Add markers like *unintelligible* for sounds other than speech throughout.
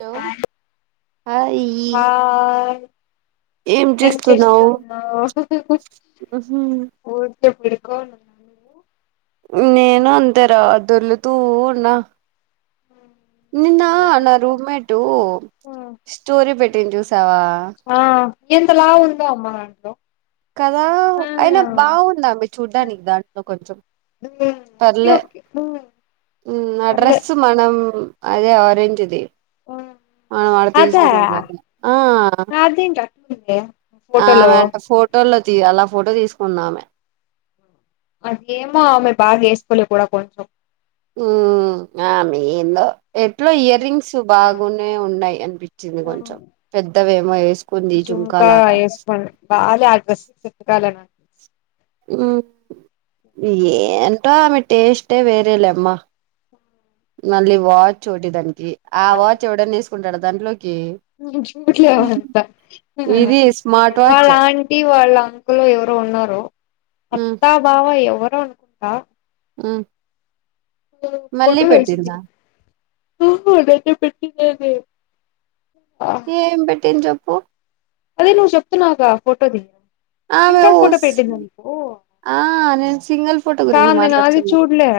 Hello hi ఆయి ఏం చేస్తున్నావు *unintelligible* నేను అంతేరా దొల్లుతూ ఉన్న నిన్న నా రూమేటు స్టోరీ పెట్టింది చూసావా ఆ ఎంత లావ ఉందో అమ్మా నాకు కదా అయినా బాగుందా దాంట్లో చూడ్డానికి దాంట్లో కొంచెం ఓకే పర్లే ఓకే ఆ పర్లే డ్రెస్ మన అదే ఆరెంజ్ ది మనం ఆడ అదా తీసుకున్నాం కదా అదేంటి అట్లుంది ఫోటోలో ఆమె ఫోటోల్లోతీ అలా ఫోటో తీసుకుందామే అసలేం బాలే బాగవేసుకోలేకపోయారా కొంచం ఉ ఆ ఏందో ఎట్ల ఇయర్ రింగ్స్ బాగునే ఉన్నాయి అనిపించింది కొంచెం పెద్దవేమో వేసుకుంది జు ఇంకా యేసుకొని బాలే ఆ డ్రెస్సుకి సెట్ కాలే ఉమ్ నాకు ఏంటో ఆమె టేస్టీ వేరేలే అమ్మ ఎలా వచు చూడదది ఆ వాచ్ ఎవడైనా తీసుకుంటాడు దాంట్లో చూట్లేవ అంత ఇది స్మార్ట్ వాచ్ వాళ్ళంటి వాళ్ళ అంకులు ఎవరో ఉన్నారు హ్మ్ అత్తా బావ ఎవరో అనుకుంటా మ్ ఫోటో ఏసింది కఫోటో అయితే పెట్టినది ఏం పెట్టింది చెప్పు అదే నువ్వు చెప్తున్నాగా ఫోటో ది ఆమె సింగల్ ఫోటో ఊస్ పెట్టింద నీకు ఆ నేను సింగిల్ ఫోటో గురించి కాదు నేను అది మాట్లాడుతున్నా చూడలే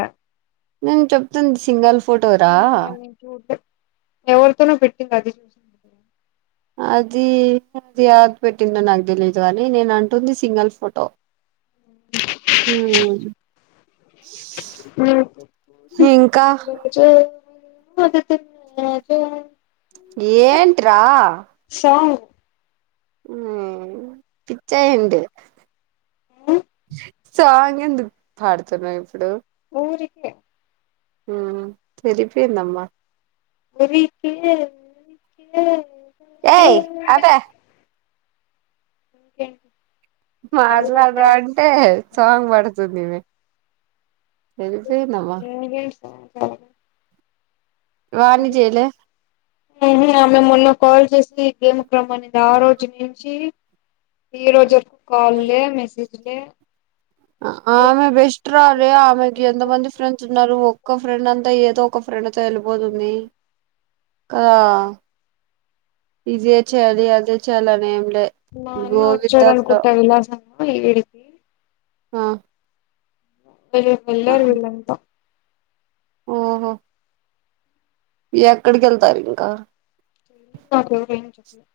నేను చెప్తుంది సింగల్ ఫోటోరా నేను చూడలే ఎవరితోనో పెట్టింది అది చూసింది అది అది యాద్ పెట్టిందో నాకు తెలీదు కని నేను అంటుంది సింగిల్ ఫోటో మ్ ఈ రోజు అద జ ఏంట్రా సాంగ్ మ్ పిచ్చా ఏంటి సాంగ్ ఎందుకు పాడుతున్నావ్ ఇప్పుడు ఊరికే అ సరిపోందమ్మా ఉరికే ఊరికే ఊరికే ఏయ్ అదే ఇంకే మాట్లాడ్ర అంటే సాంగ్ బడుతుంది ఈమే ఎల్లిపోయినావ సమాచారం వానిజేయలే మ్ హు అమే మొన్న కాల్ చేసి గేమ్ కి రమ్మనింది ఆ రోజు నుంచి ఈ రోజు వరకు కాల్ లే మెసేజ్ లే ఆమే బేస్ ట్ర అరె ఆమెకి ఎంతమంది ఫ్రెండ్స్ ఉన్నారు ఒక్క ఫ్రెండ్ అంతా ఏదో ఒక ఫ్రెండ్ సరిపోతుంది కద ఇదిే చేయాలి అదే చెయాలి అని ఏం లే గో విత్ ద ఫ్లో ప్ ఇడికి ఆ వీళ్ళు ఆ వెళ్ళారు విళ్ళంత ఓహో ఎక్కడికి వెళ్తారు ఇంకా నాకెవరు ఏం చెప్పలే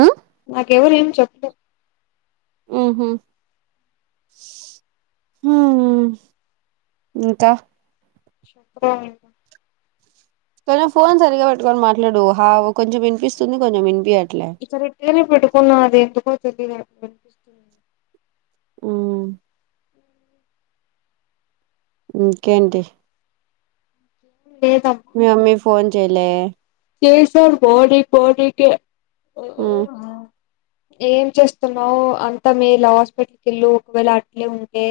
ఉ నాకెవరు ఏం చెప్పలే మ్ హు హ ఇంకా చెప్పు రా ఇంకా కొంచెం ఫోన్ సరిగ్గా పెట్టుకొని మాట్లాడు హ కొంచెం వినిపిస్తుంది కొంచెం వినిపి ఇసరి ఇట్లనే పెట్టుకున్నా అది ఎందుకో తెలియదు అట్ వినిపిస్తుంది అ ఇంకేంటి లేదమ్మా మీ మమ్మీ ఫోన్ చేయలే చేసానుకో నిక్ పోనికే హ్మ్ ఏం చేస్తున్నావు్ అంతా మీ హాస్పిటల్కి వెళ్ళు ఒకవేళ అట్లే ఉంటే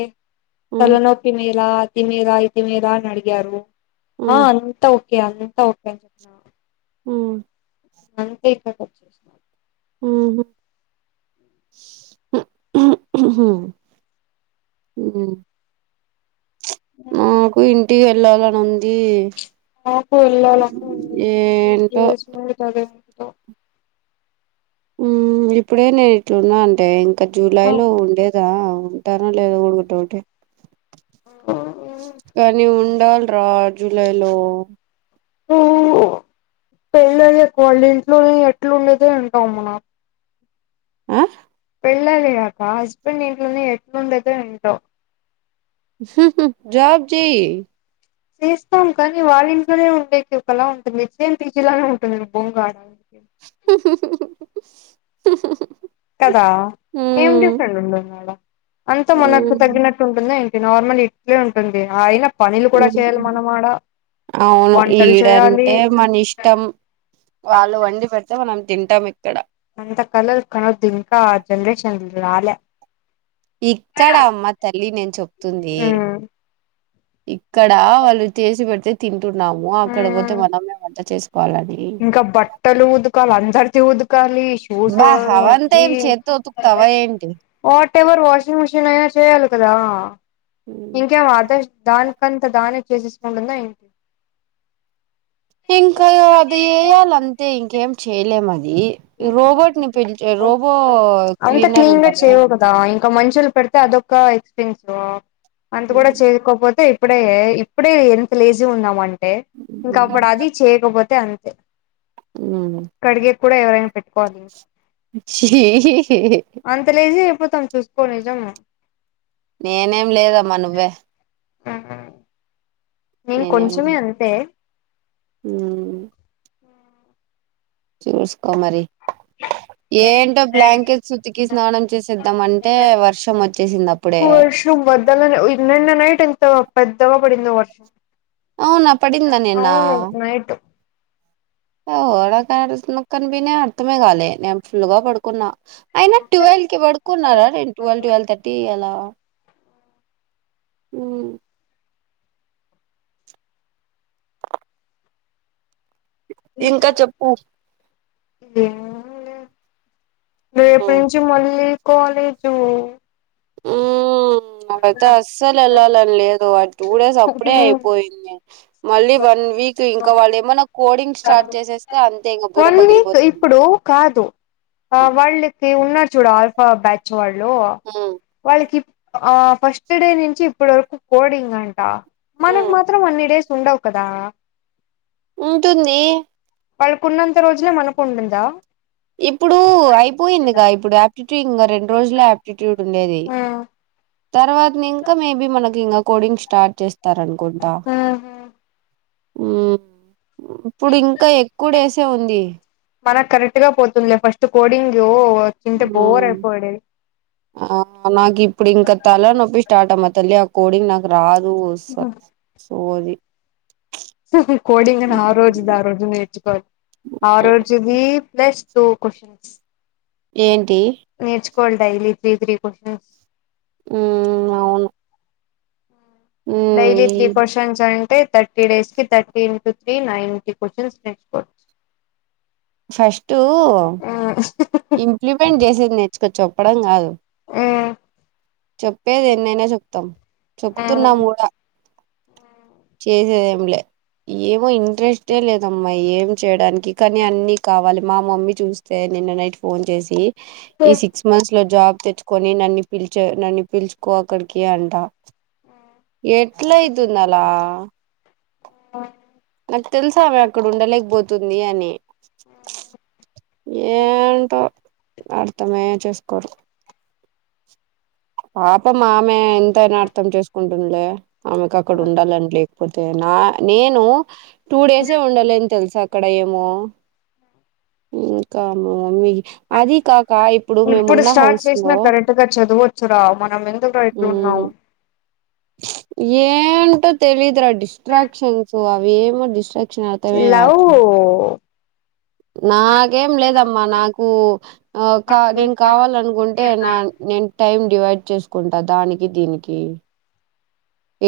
హ్మ్ తలనొప్పి మీేర అతిమీర ఇతిమీర అని అడిగారు ఆ హ్మ్ అంతా ఓకే అంతా ఓకే అని చెప్పిన మ్ అంతే ఇక్కడ వచ్చేసిన మ్ హు మ్ నాకు ఇంటికి వెళ్ళాలనింది నాకు వెళ్లాలని ఉంది ఏంటో ఇంకేస్ *unintelligible* మ్ ఇప్పుడే నేను ఇట్లున్నా అంటే ఇంకా జూలై లో ఉండే ా ఉంటనో లేదో కుడా డౌటే కానీ ఉండాల్ ట్రాజులైలో ఓ పెళ్ళయ్యాక వాళ్ళ ఇంట్లోనే ఎట్లుండేదో ఏంటో అమ్మ నాక్ ఆ పెళ్ళాయ్యాక హస్బెండ్ ఇంట్లోనే ఎట్లుండేదో ఏంటో జాబ్ చెయ్ చేస్తాం కానీ వాళ్ళ ఇంట్లోనే ఉండేకి ఒకలా ఉంటది సేమ్ పి జీ లానే ఉంటుంది నిమ్ పొంగానే కదా ఏం హ్మ్. డిఫరెంట్ ఉంటుంది ఆడ అంత మనకు హ్మ్. తగ్గినట్టు ఉంటుంద ఎం టి నార్మల్ ఇట్లే ఉంటుంది హాయిగా అవును వంటలు చేయాలి ఈడంటే మన ఇష్టం వాళ్ళు వండి పెడితే మనం తింటాం ఇక్ అంత కలల్ కనొద్దు ఇంకా అ జనరేషన్ రాలే ఇక్కడమ్మ తల్లి నేను చెప్తుంది ఉమ్ ఇక్కడ వాళ్ళు చేసి పెడితే తింటున్నాము అక్కడ పోతే ఉమ్ మనమే వంట చేస్ ఇంకా బట్టలు ఊతుకాలే అందార్ది ఊత్ కాళీ షూస్ బా అవంతా ఏం చేత్తో ఉతుకుతావా *unintelligible* ఏంటి వట్ ఎవర్ వషింగ్ మిషిన్ అయినా చేయాలి కదా ఇంకేమో అద్ దానికంత దాని చేసేసుకుంటుందా ఎంటి ఇంకా అది వేయాలి అంతే ఇంకేం చేయలేమని ది రోబోట్ ని పె రోబో క్లీనర్ ఉంటారా ఒక మనుషులు పెడితే అదొక ఎక్స్పీరియన్స్ అంత కూడా చేయకోపోతే ఇప్పుడే ఇప్పుడే ఎంత లేజీ ఉన్నాము అంటే ఇంకా అప్పుడు అది చేయకపోతే అం ఉమ్ కడిగేకి కూడా ఎవరైనా పెట్టుకోవాలి ఇంకా హ అంత లేజీ అయిపోతాం చూసుకో నిజము నేనేం లేదమ్మా నువ్వే నేను కొంచమే అంతే మ్ చూస్కో మరి ఏంటో బ్లాంకెట్ ఉతికి స్నానం చేసేద్దాం అంటే వర్షం వచ్చేసింది అప్పుడే వర్దలనే నిన్న నైట్ ఎంత పెద్దగ పడిందో వర్షం అవునా పడింద నిన్న అవును నైట్ ఓ నాకు ఆ రోజు కనిపినే అర్థమే కాలే నేను ఫుల్గా పడుకున్నా అయినా ట్వెల్కి పడుకున్నారా నేను ట్వెల్ ట్వెల్ థర్టీ అలా మ్ ఇంకా చెప్పు ఏముంది రేపటి హ్మ్. నుంచి మళ్ళీ కాలేజు మ్ నాకైతే అస్సలెళ్ళాలని లేదు ఆ టూ డేస్ అప్పుడే అయిపోయింది మళ్ళీ వన్ వీక్ ఇంకా వాళ్ళు ఏమనా కోడింగ్ స్టార్ట్ చేసేస్తే అంతే ఇంకా బుర వన్ వీక్ పగిలిపోతుంది ఇప్పుడు కాదు ఆ హ్మ్. వాళ్ళకి ఉన్నారు చూడు ఆల్ఫా బ్యాచ్ వాళ్ళు హ్మ్. వాళ్ళకి ఆ ఫస్ట్ డే నుంచి ఇప్పడు వరకు కోడింగ్ అంట మనకు హ్మ్. మాత్రం అన్ని డేస్ ఉండవు కదా ఉంటుంది వాళ్ళకున్నంత రోజులే మనకు ఉంటుందా ఇప్పుడు అయిపోయిందిగా ఇప్పుడు యాప్టిట్యూడ్ ఇంగా రెండు రోజులె యాప్టిట్యూడ్ ఉండేది తర్వాతని ఇంకా మేబీ మనకి ఇంకా కోడింగ్ స్టార్ట్ చేస్ తరంగుంట మ్ ఉంది మనక్కరెక్ట్ గా పోతుందిలె ఫస్ట్ కోడింగ్ యో వర్కంటే మ్మ్. బోరేపాడే ఆ నాకు ఇప్పుడు ఇంకా తల నొప్పి స్టార్ట్ అమ్మా తల్లి అ కోడింగ్ నాకు రాదు నువ్వు స సోది కోడింగ్ని ఆ రోజుది ఆరోజు నేర్చుకోవాలి ఆ రోజుది ప్లస్ తో కొషన్స్ ఏంటి కల్ డైలీ త్రీ త్రీ కొషన్స్ మ్ అవును మ్మ్, డైలీ ఈ త్రీ క్వషన్స్ అంటె థర్టీ డేస్ కి thirty into three ninety questions నేర్చుకోవచ్చు ఫస్ట్ ఇంప్లిమెంట్ చేసేది నేర్చుకో చెప్పడం కాదు చెప్పేది ఎన్నైనా చెప్తాం చెప్తున్నాము కూడా చేసేదేంలే ఏమో ఇంట్రెస్టే లేదమ్మా ఏ చేయడానికి కానీ అన్ని కావాలి మా మమ్మీ చూస్తే నిన్న నైట్ ఫోన్ చేసి ఈ సిక్స్ మంత్స్ లో జాబ్ తెచ్చుకొని నన్ను పిలిచ నన్ను పిలుచుకో అక్కడికి అంట ఎట్లాయితుందలా నాకు తెలుసామె అక్కడ ఉండలేకపోతుంది అని ఏంటో అర్థమే చేస్కోరు పాపంమామె ఎంతైనా అర్థం చేసుకుంటుందిలే ఆమెకు అక్కడ ఉండాలని లే పోతే నా నేను టూ డేసే ఉండలేనను తెలుసా అక్కడ ఏమో ఇంక మా మమ్మి అది కాక ఇప్పుడు మేమున్న హౌస్ లో చరా మనం ఎందుకురా ఇట్లున్నాం మ్మ్ ఏంటో తెలిద్ర డిస్ట్రాక్షన్స్ అవేమో డిస్ట్రా క్షన్ అర్ధమే లవ్ కావట్ల నాకేం లేదమ్మా నాకు కా నేను కావాలనుకుంటే నా నేను టైమ్ డివైడ్ చేసుకుంటా దానికి దీనికి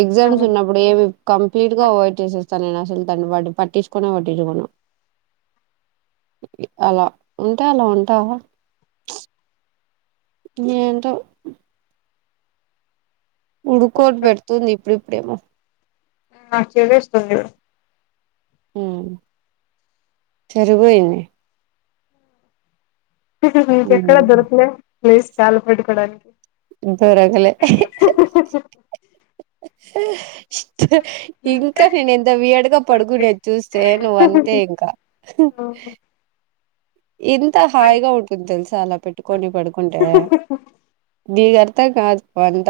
ఎగ్జామ్స్ ఉన్నప్పుడు ఏమి కంప్లీట్ గా అవాయిడ్ చేసేస్ తన్న అసలు తన్ని వాడు పట్టిచ్చుకొనే పట్టిచ్చుకొను అలా ఉంటను ఉంటా ఏంటో ఉడుకోటి పెడుతుంది ఇప్పుడు ఇప్పుడేమో నాకు చలేస్తుంది చూడు మ్ సరిపోఇంది ఇంకెక్కడ మ్మ్ దొరకులే ప్లేస్ కళ్ళు పెట్టుకోడానికి దొరకలే ఇ ఇంకా నేను ఎంత వీయడ్ గా పడుకునేది చూస్తే నువ్్వ అంతే ఇంకా ఇంత హాయిగా ఉంటుంది తెలుస అలా పెట్టుకొని పడుకుంటే నీకు అర్ధం కాదు పంట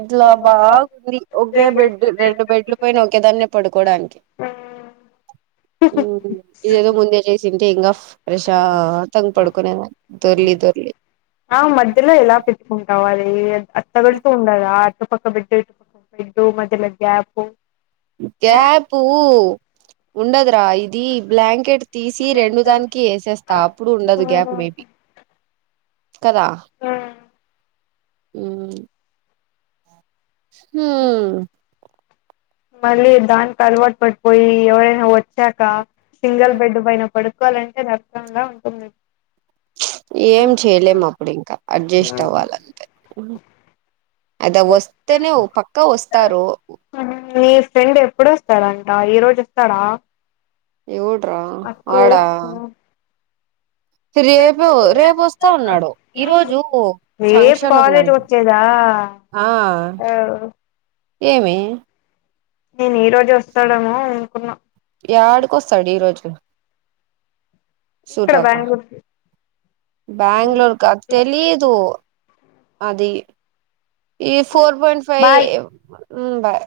ఇట్లా బాగుంది ఒకే బెడ్ రెండు బెడ్లు పోయిన ఒకే దాన్ని పడుకోడానికి మ్ హు ఇదేదో ముందే చేస్ తుంటే ఇింగా రెషా ప్రశాంతంగా పడుకునేదన్ని దొర్లి దొర్లి ఆ మధ్యలో ఎలా పెట్టుకుంటావ్ అది అది తాగుల్తూ ఉండదా ఒక పక్క బెడ్డు ఇటు పక్క బెడ్డు మధ్యల గ్యాప్ గ్యాపు ఉండదురా ఇది బ్లాంకెట్ తీసి రెండు దానికి వేసేస్తా అప్పుడు ఉండదు గ్యాప్ మేబీ కదా మ్ హు మ్ మళ్ళీ దానికి అలవాటు పడిపోయి ఎవరైనా వచ్చాక సింగల్ బెడ్ పైన పడుకోవాలంటే కష్టంగ ఉంటుంది ఏం చేయలేము అప్పుడు ఇంకా అడ్జస్ట్ అవ్వాలంతే అద వస్తనే ఒ పక్కా వస్తారు మీ ఫ్రెండ్ ఎప్పుడుొస్తాడంట ఈ రోజు వస్తాడా ఎవడ్రా అక్కు ఆడా రేపు రేపు వస్తా అన్నాడు ఈ రోజు రేప్ ఫంక్షన్ కాలేజ్ ఉందంట వచ్చేద ఆ ఆ అవ్ ఏమి నేను ఈ రోజు వస్తాడేమో అనుకున్నా ఎడికోస్తాడు ఈరోోజు ఇక్కడ సూటోకా బెంగళూరుకి బ్యాగ్ళూరుక తెలీదు అది ఈ ఫోర్ పాయింట్ ఫై బాయ్ మ్ బాయ్